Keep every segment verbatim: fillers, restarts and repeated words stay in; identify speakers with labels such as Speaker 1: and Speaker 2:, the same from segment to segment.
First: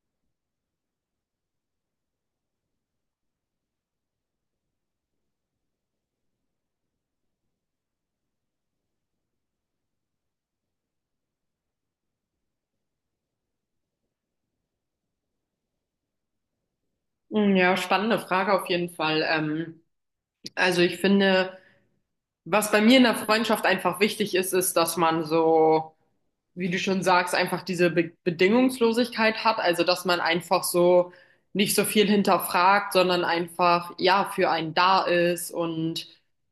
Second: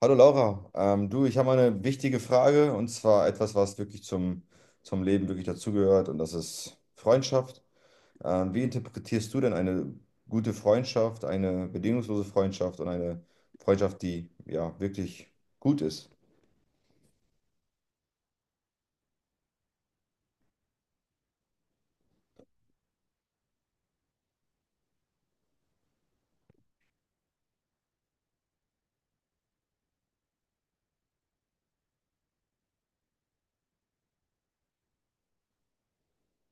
Speaker 1: Hallo Laura, ähm, du, ich habe mal eine wichtige Frage und zwar etwas, was wirklich zum, zum Leben wirklich dazugehört, und das ist Freundschaft. Ähm, wie interpretierst du denn eine gute Freundschaft, eine bedingungslose Freundschaft und eine Freundschaft, die ja wirklich gut ist?
Speaker 2: Mm, ja, spannende Frage auf jeden Fall. Ähm, also ich finde, was bei mir in der Freundschaft einfach wichtig ist, ist, dass man, so wie du schon sagst, einfach diese Be Bedingungslosigkeit hat, also dass man einfach so nicht so viel hinterfragt, sondern einfach ja für einen da ist und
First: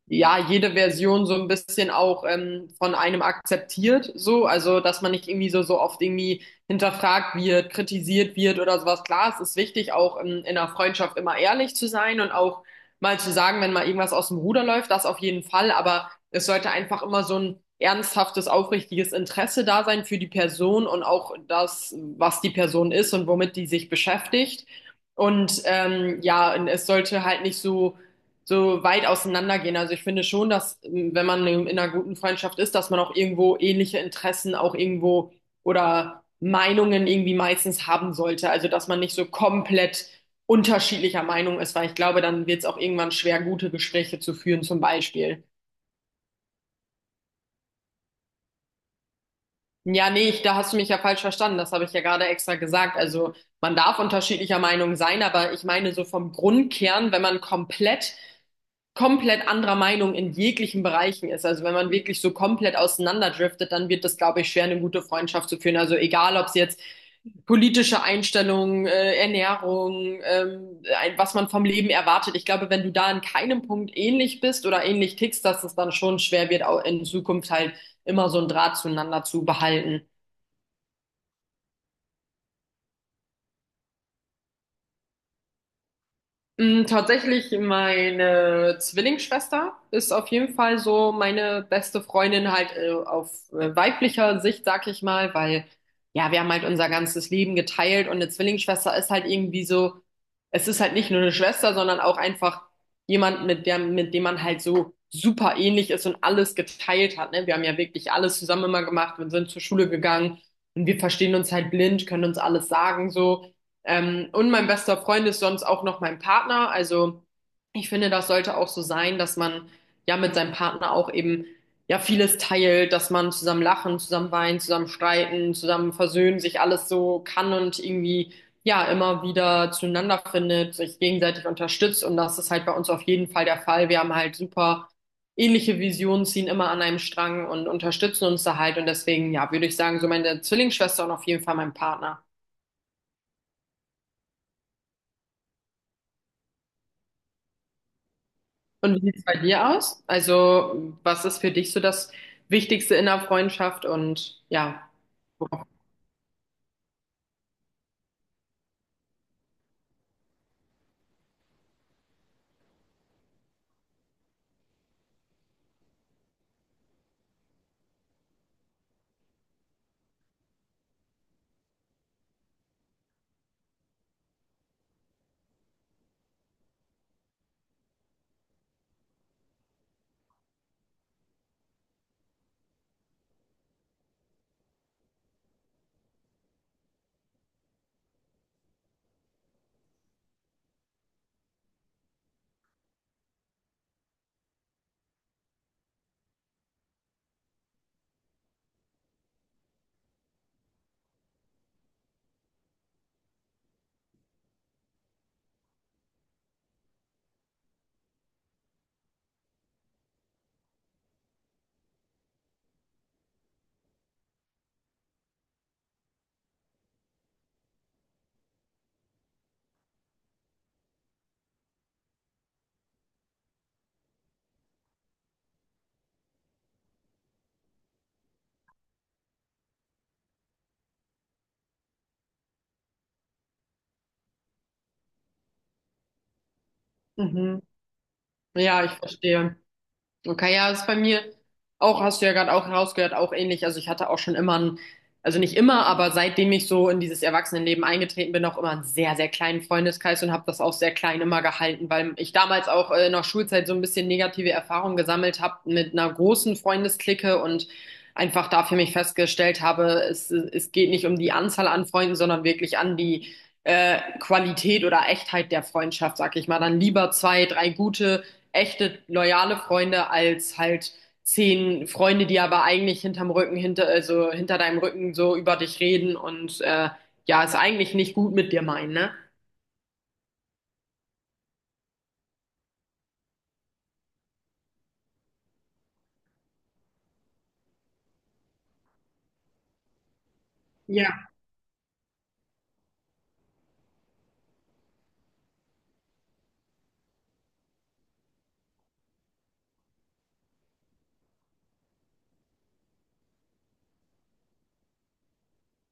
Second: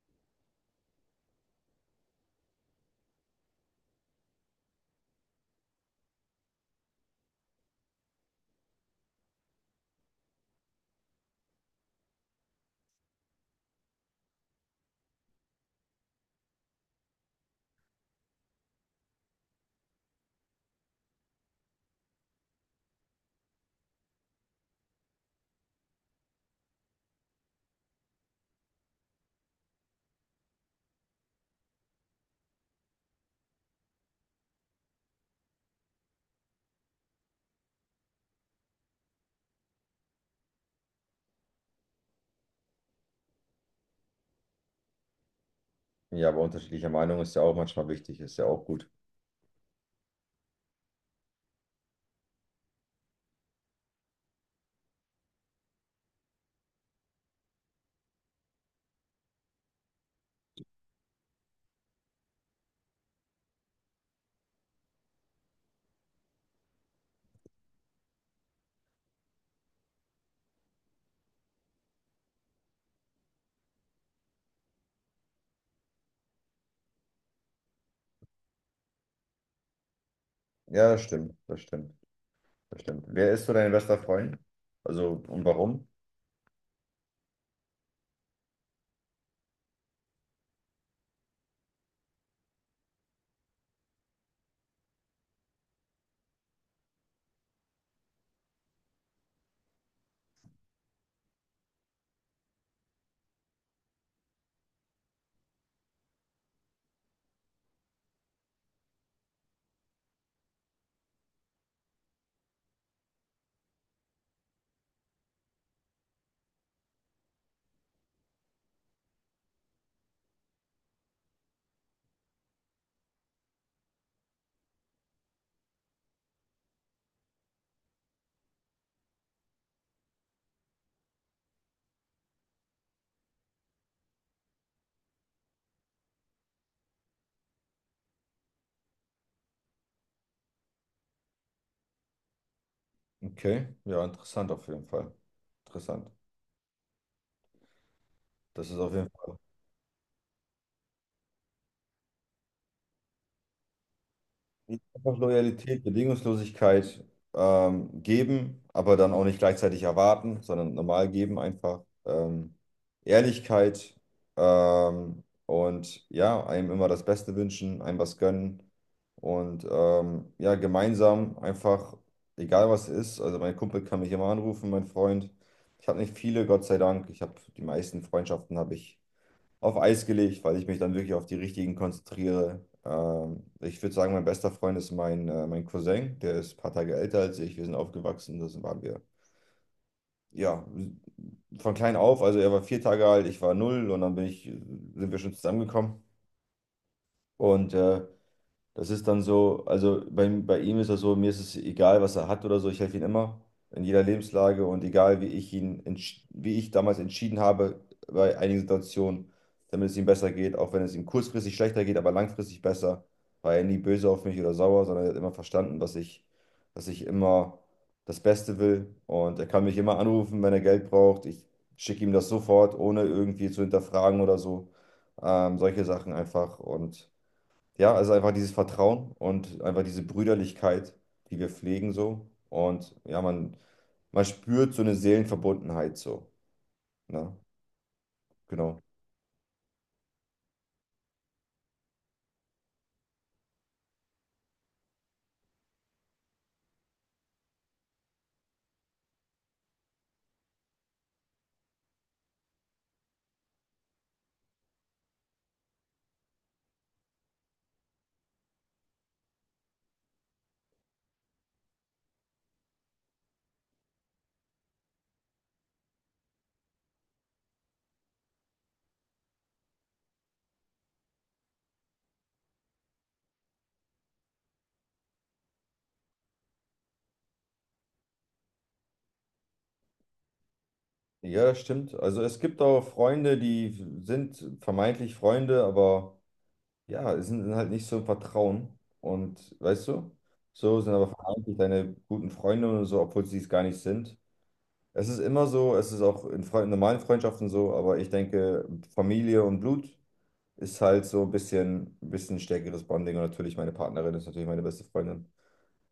Speaker 2: ja jede Version so ein bisschen auch, ähm, von einem akzeptiert, so, also dass man nicht irgendwie so so oft irgendwie hinterfragt wird, kritisiert wird oder sowas. Klar, es ist wichtig, auch in, in einer Freundschaft immer ehrlich zu sein und auch mal zu sagen, wenn mal irgendwas aus dem Ruder läuft, das auf jeden Fall, aber es sollte einfach immer so ein ernsthaftes, aufrichtiges Interesse da sein für die Person und auch das, was die Person ist und womit die sich beschäftigt. Und ähm, ja, und es sollte halt nicht so, so weit auseinandergehen. Also ich finde schon, dass, ähm, wenn man in einer guten Freundschaft ist, dass man auch irgendwo ähnliche Interessen auch irgendwo oder Meinungen irgendwie meistens haben sollte. Also dass man nicht so komplett unterschiedlicher Meinung ist, weil ich glaube, dann wird es auch irgendwann schwer, gute Gespräche zu führen, zum Beispiel.
Speaker 1: Ja, aber unterschiedlicher Meinung ist ja auch manchmal wichtig, ist ja auch gut.
Speaker 2: Ja, nee, ich, da hast du mich ja falsch verstanden. Das habe ich ja gerade extra gesagt. Also man darf unterschiedlicher Meinung sein, aber ich meine so vom Grundkern, wenn man komplett, komplett anderer Meinung in jeglichen Bereichen ist. Also wenn man wirklich so komplett auseinanderdriftet, dann wird das, glaube ich, schwer, eine gute Freundschaft zu führen. Also egal, ob es jetzt politische Einstellungen, äh, Ernährung, ähm, ein, was man vom Leben erwartet. Ich glaube, wenn du da an keinem Punkt ähnlich bist oder ähnlich tickst, dass es dann schon schwer wird, auch in Zukunft halt immer so einen Draht zueinander zu behalten.
Speaker 1: Ja, das stimmt, das stimmt, das stimmt. Wer ist so dein bester Freund? Also, und warum?
Speaker 2: Mm, tatsächlich, meine Zwillingsschwester ist auf jeden Fall so meine beste Freundin halt, äh, auf äh, weiblicher Sicht, sag ich mal, weil ja, wir haben halt unser ganzes Leben geteilt und eine Zwillingsschwester ist halt irgendwie so, es ist halt nicht nur eine Schwester, sondern auch einfach jemand, mit der, mit dem man halt so super ähnlich ist und alles geteilt hat, ne? Wir haben ja wirklich alles zusammen immer gemacht, wir sind zur Schule gegangen und wir verstehen uns halt blind, können uns alles sagen so. Ähm, und mein bester Freund ist sonst auch noch mein Partner. Also ich finde, das sollte auch so sein, dass man ja mit seinem Partner auch eben ja vieles teilt, dass man zusammen lachen, zusammen weinen, zusammen streiten, zusammen versöhnen, sich alles so kann und irgendwie ja immer wieder zueinander findet, sich gegenseitig unterstützt. Und das ist halt bei uns auf jeden Fall der Fall. Wir haben halt super ähnliche Visionen, ziehen immer an einem Strang und unterstützen uns da halt. Und deswegen, ja, würde ich sagen, so meine Zwillingsschwester und auf jeden Fall mein Partner.
Speaker 1: Okay, ja, interessant auf jeden Fall. Interessant. Das ist auf
Speaker 2: Und wie
Speaker 1: jeden
Speaker 2: sieht es bei
Speaker 1: Fall.
Speaker 2: dir aus? Also, was ist für dich so das Wichtigste in der Freundschaft? Und ja,
Speaker 1: Einfach Loyalität, Bedingungslosigkeit, ähm, geben, aber dann auch nicht gleichzeitig erwarten, sondern normal geben einfach. Ähm, Ehrlichkeit, ähm, und ja, einem immer das Beste wünschen, einem was gönnen, und ähm, ja, gemeinsam einfach, egal was ist, also mein Kumpel kann mich immer anrufen, mein Freund. Ich habe nicht viele, Gott sei Dank. Ich habe die meisten Freundschaften habe ich auf Eis gelegt, weil ich mich dann wirklich auf die richtigen konzentriere. Ähm, ich würde sagen, mein bester Freund ist mein, äh, mein Cousin, der ist ein paar Tage älter als ich. Wir sind aufgewachsen, das waren wir. Ja, von klein auf, also er war vier Tage alt, ich war null und dann bin ich, sind wir schon zusammengekommen. Und äh, das ist dann so, also bei, bei ihm ist das so, mir ist es egal, was er hat oder so, ich helfe ihm immer in jeder Lebenslage, und egal wie ich ihn, entsch- wie ich damals entschieden habe bei einigen Situationen, damit es ihm besser geht, auch wenn es ihm kurzfristig schlechter geht, aber langfristig besser, war er nie böse auf mich oder sauer, sondern er hat immer verstanden, was ich, dass ich immer das Beste will, und er kann mich immer anrufen, wenn er Geld braucht. Ich schicke ihm das sofort, ohne irgendwie zu hinterfragen oder so. Ähm, solche Sachen einfach, und ja, also einfach dieses Vertrauen und einfach diese Brüderlichkeit, die wir pflegen so. Und ja, man, man spürt so eine Seelenverbundenheit so. Ne?
Speaker 2: mhm.
Speaker 1: Genau.
Speaker 2: Ja, ich verstehe. Okay, ja, das ist bei mir auch, hast du ja gerade auch herausgehört, auch ähnlich. Also ich hatte auch schon immer einen, also nicht immer, aber seitdem ich so in dieses Erwachsenenleben eingetreten bin, auch immer einen sehr, sehr kleinen Freundeskreis und habe das auch sehr klein immer gehalten, weil ich damals auch, äh, in der Schulzeit so ein bisschen negative Erfahrungen gesammelt habe mit einer großen Freundesklicke und einfach da für mich festgestellt habe, es, es geht nicht um die Anzahl an Freunden, sondern wirklich an die, äh, Qualität oder Echtheit der Freundschaft, sag ich mal. Dann lieber zwei, drei gute echte loyale Freunde als halt zehn Freunde, die aber eigentlich hinterm Rücken, hinter, also hinter deinem Rücken so über dich reden und, äh, ja, es eigentlich nicht gut mit dir meinen, ne?
Speaker 1: Ja, das stimmt. Also es gibt auch Freunde, die sind vermeintlich Freunde, aber ja, es sind halt nicht so im Vertrauen. Und weißt du, so sind aber
Speaker 2: Ja.
Speaker 1: vermeintlich deine guten Freunde und so, obwohl sie es gar nicht sind. Es ist immer so, es ist auch in Fre normalen Freundschaften so, aber ich denke, Familie und Blut ist halt so ein bisschen, ein bisschen stärkeres Bonding. Und natürlich meine Partnerin ist natürlich meine beste Freundin.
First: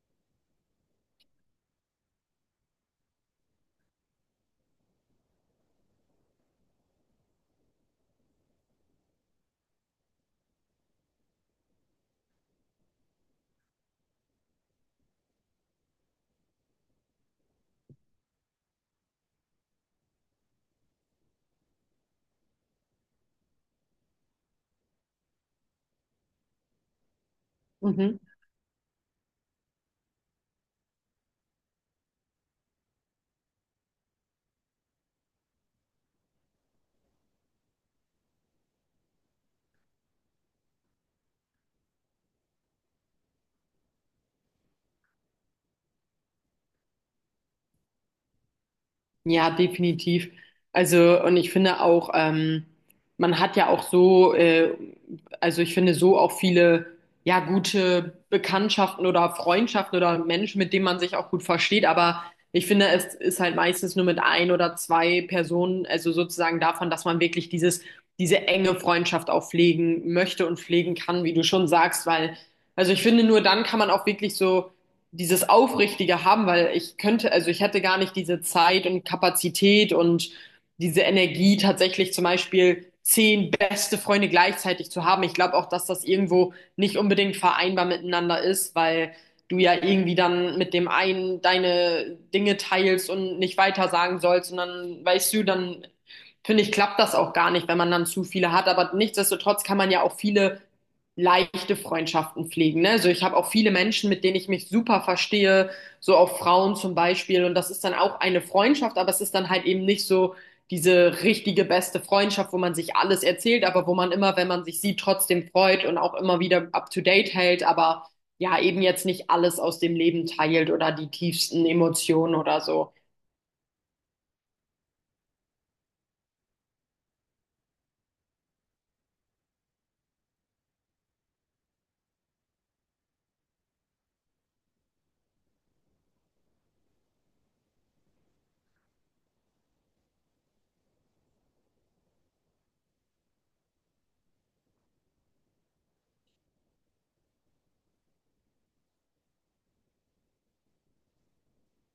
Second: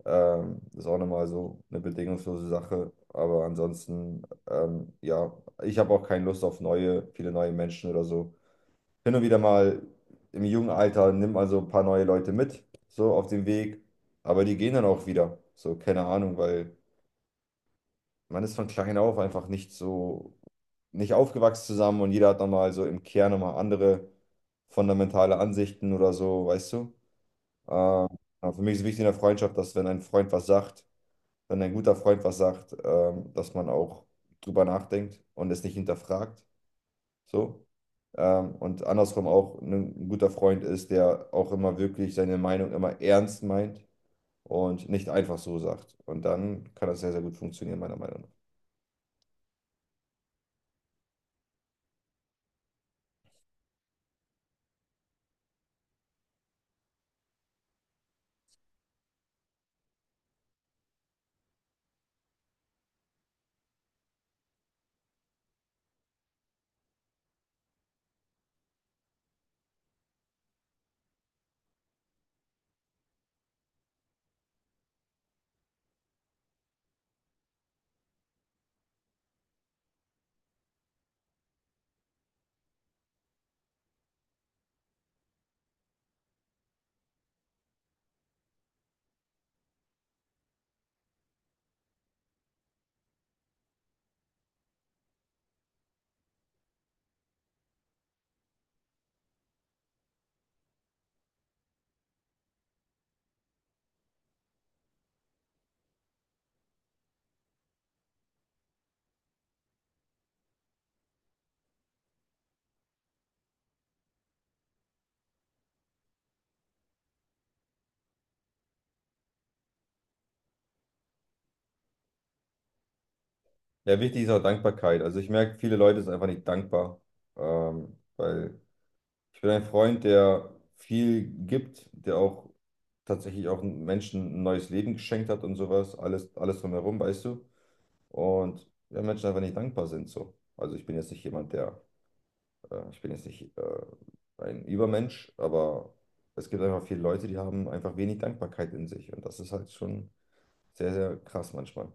Speaker 1: Ähm, ist auch nochmal so eine bedingungslose Sache. Aber ansonsten, ähm, ja, ich habe auch keine Lust auf neue, viele neue Menschen oder so. Hin und wieder mal im jungen Alter nimmt man so ein paar neue Leute mit, so auf dem Weg. Aber die gehen dann auch wieder. So, keine Ahnung, weil man ist von klein auf einfach nicht so, nicht aufgewachsen zusammen, und jeder hat nochmal so im Kern nochmal andere fundamentale Ansichten oder so, weißt du? Ähm,
Speaker 2: Mhm.
Speaker 1: aber für mich ist wichtig in der Freundschaft, dass wenn ein Freund was sagt, wenn ein guter Freund was sagt, ähm, dass man auch drüber nachdenkt und es nicht hinterfragt, so. Ähm, und andersrum auch, ne, ein guter Freund ist, der auch immer wirklich seine Meinung immer ernst meint und nicht einfach so sagt. Und dann kann das sehr, sehr gut funktionieren, meiner Meinung nach.
Speaker 2: Ja, definitiv. Also, und ich finde auch, ähm, man hat ja auch so, äh, also ich finde so auch viele, ja, gute Bekanntschaften oder Freundschaften oder Menschen, mit denen man sich auch gut versteht. Aber ich finde, es ist halt meistens nur mit ein oder zwei Personen, also sozusagen davon, dass man wirklich dieses, diese enge Freundschaft auch pflegen möchte und pflegen kann, wie du schon sagst, weil, also ich finde, nur dann kann man auch wirklich so dieses Aufrichtige haben, weil ich könnte, also ich hätte gar nicht diese Zeit und Kapazität und diese Energie tatsächlich zum Beispiel zehn beste Freunde gleichzeitig zu haben. Ich glaube auch, dass das irgendwo nicht unbedingt vereinbar miteinander ist, weil du ja irgendwie dann mit dem einen deine Dinge teilst und nicht weiter sagen sollst und dann weißt du, dann finde ich, klappt das auch gar nicht, wenn man dann zu viele hat. Aber nichtsdestotrotz kann man ja auch viele leichte Freundschaften pflegen. Ne? Also ich habe auch viele Menschen, mit denen ich mich super verstehe, so auch Frauen zum Beispiel. Und das ist dann auch eine Freundschaft, aber es ist dann halt eben nicht so diese richtige beste Freundschaft, wo man sich alles erzählt, aber wo man immer, wenn man sich sieht, trotzdem freut und auch immer wieder up to date hält, aber ja, eben jetzt nicht alles aus dem Leben teilt oder die tiefsten Emotionen oder so.
Speaker 1: Ja, wichtig ist auch Dankbarkeit. Also ich merke, viele Leute sind einfach nicht dankbar, ähm, weil ich bin ein Freund, der viel gibt, der auch tatsächlich auch Menschen ein neues Leben geschenkt hat und sowas, alles, alles drumherum, weißt du? Und ja, Menschen einfach nicht dankbar sind so. Also ich bin jetzt nicht jemand, der, äh, ich bin jetzt nicht äh, ein Übermensch, aber es gibt einfach viele Leute, die haben einfach wenig Dankbarkeit in sich, und das ist halt schon sehr, sehr krass manchmal.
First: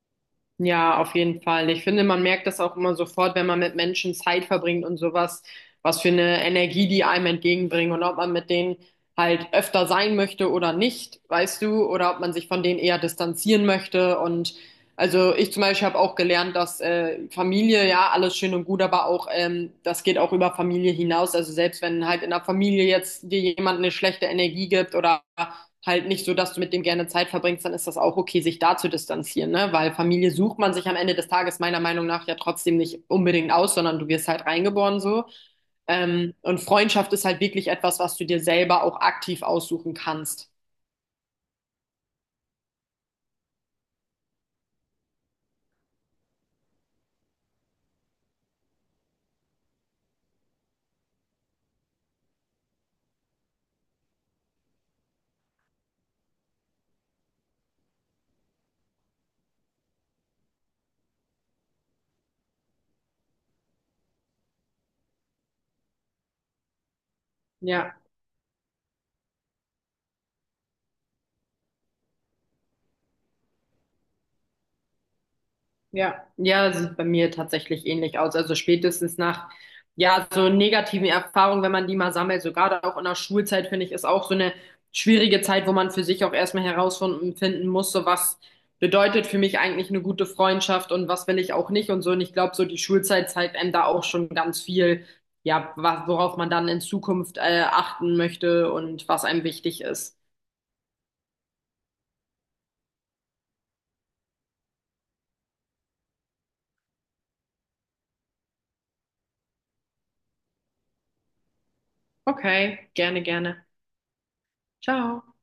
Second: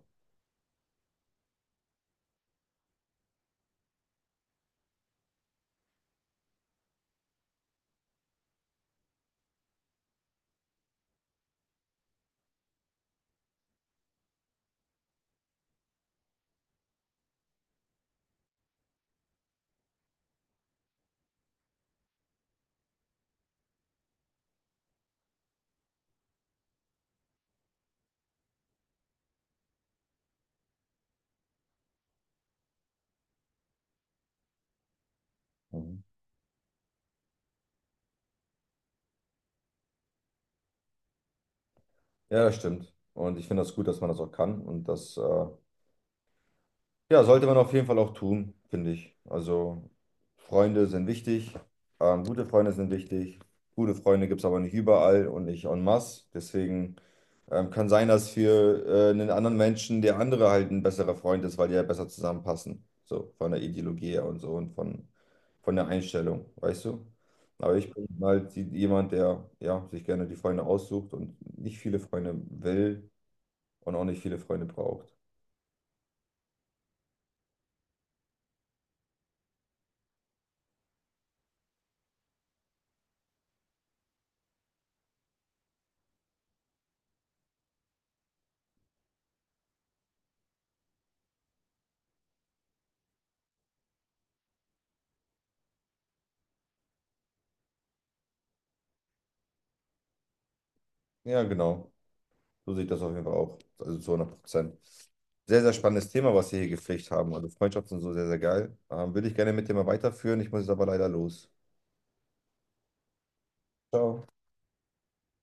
Speaker 2: Ja, auf jeden Fall. Ich finde, man merkt das auch immer sofort, wenn man mit Menschen Zeit verbringt und sowas, was für eine Energie die einem entgegenbringen und ob man mit denen halt öfter sein möchte oder nicht, weißt du, oder ob man sich von denen eher distanzieren möchte. Und also ich zum Beispiel habe auch gelernt, dass, äh, Familie, ja, alles schön und gut, aber auch, ähm, das geht auch über Familie hinaus. Also selbst wenn halt in der Familie jetzt dir jemand eine schlechte Energie gibt oder halt nicht so, dass du mit dem gerne Zeit verbringst, dann ist das auch okay, sich da zu distanzieren, ne? Weil Familie sucht man sich am Ende des Tages meiner Meinung nach ja trotzdem nicht unbedingt aus, sondern du wirst halt reingeboren so.
Speaker 1: Mhm.
Speaker 2: Ähm, und Freundschaft ist halt wirklich etwas, was du dir selber auch aktiv aussuchen kannst.
Speaker 1: Ja, das stimmt. Und ich finde das gut, dass man das auch kann. Und das, äh, ja, sollte man auf jeden Fall auch tun, finde ich. Also, Freunde sind wichtig. Ähm, gute Freunde sind wichtig. Gute Freunde gibt es aber nicht überall und nicht en masse. Deswegen ähm, kann sein, dass für äh, einen anderen Menschen der andere halt ein besserer Freund ist, weil die ja besser zusammenpassen. So, von der Ideologie her und so und von, von der Einstellung, weißt du? Aber ich
Speaker 2: Ja.
Speaker 1: bin halt die- jemand, der ja, sich gerne die Freunde aussucht und nicht viele Freunde will und auch nicht viele Freunde braucht.
Speaker 2: Ja, ja, das sieht bei mir tatsächlich ähnlich aus. Also spätestens nach, ja, so negativen Erfahrungen, wenn man die mal sammelt, so gerade auch in der Schulzeit, finde ich, ist auch so eine schwierige Zeit, wo man für sich auch erstmal herausfinden finden muss, so was bedeutet für mich eigentlich eine gute Freundschaft und was will ich auch nicht und so. Und ich glaube, so die Schulzeit zeigt einem da auch schon ganz viel, ja, wa- worauf man dann in Zukunft, äh, achten möchte und was einem wichtig ist.
Speaker 1: Ja, genau. So sehe ich das auf jeden Fall auch. Also zu hundert Prozent. Sehr, sehr spannendes Thema, was wir hier gepflegt haben. Also Freundschaften sind so sehr, sehr geil. Ähm, würde ich gerne mit dir mal weiterführen. Ich muss jetzt aber leider los.
Speaker 2: Okay, gerne, gerne.
Speaker 1: Ciao.
Speaker 2: Ciao.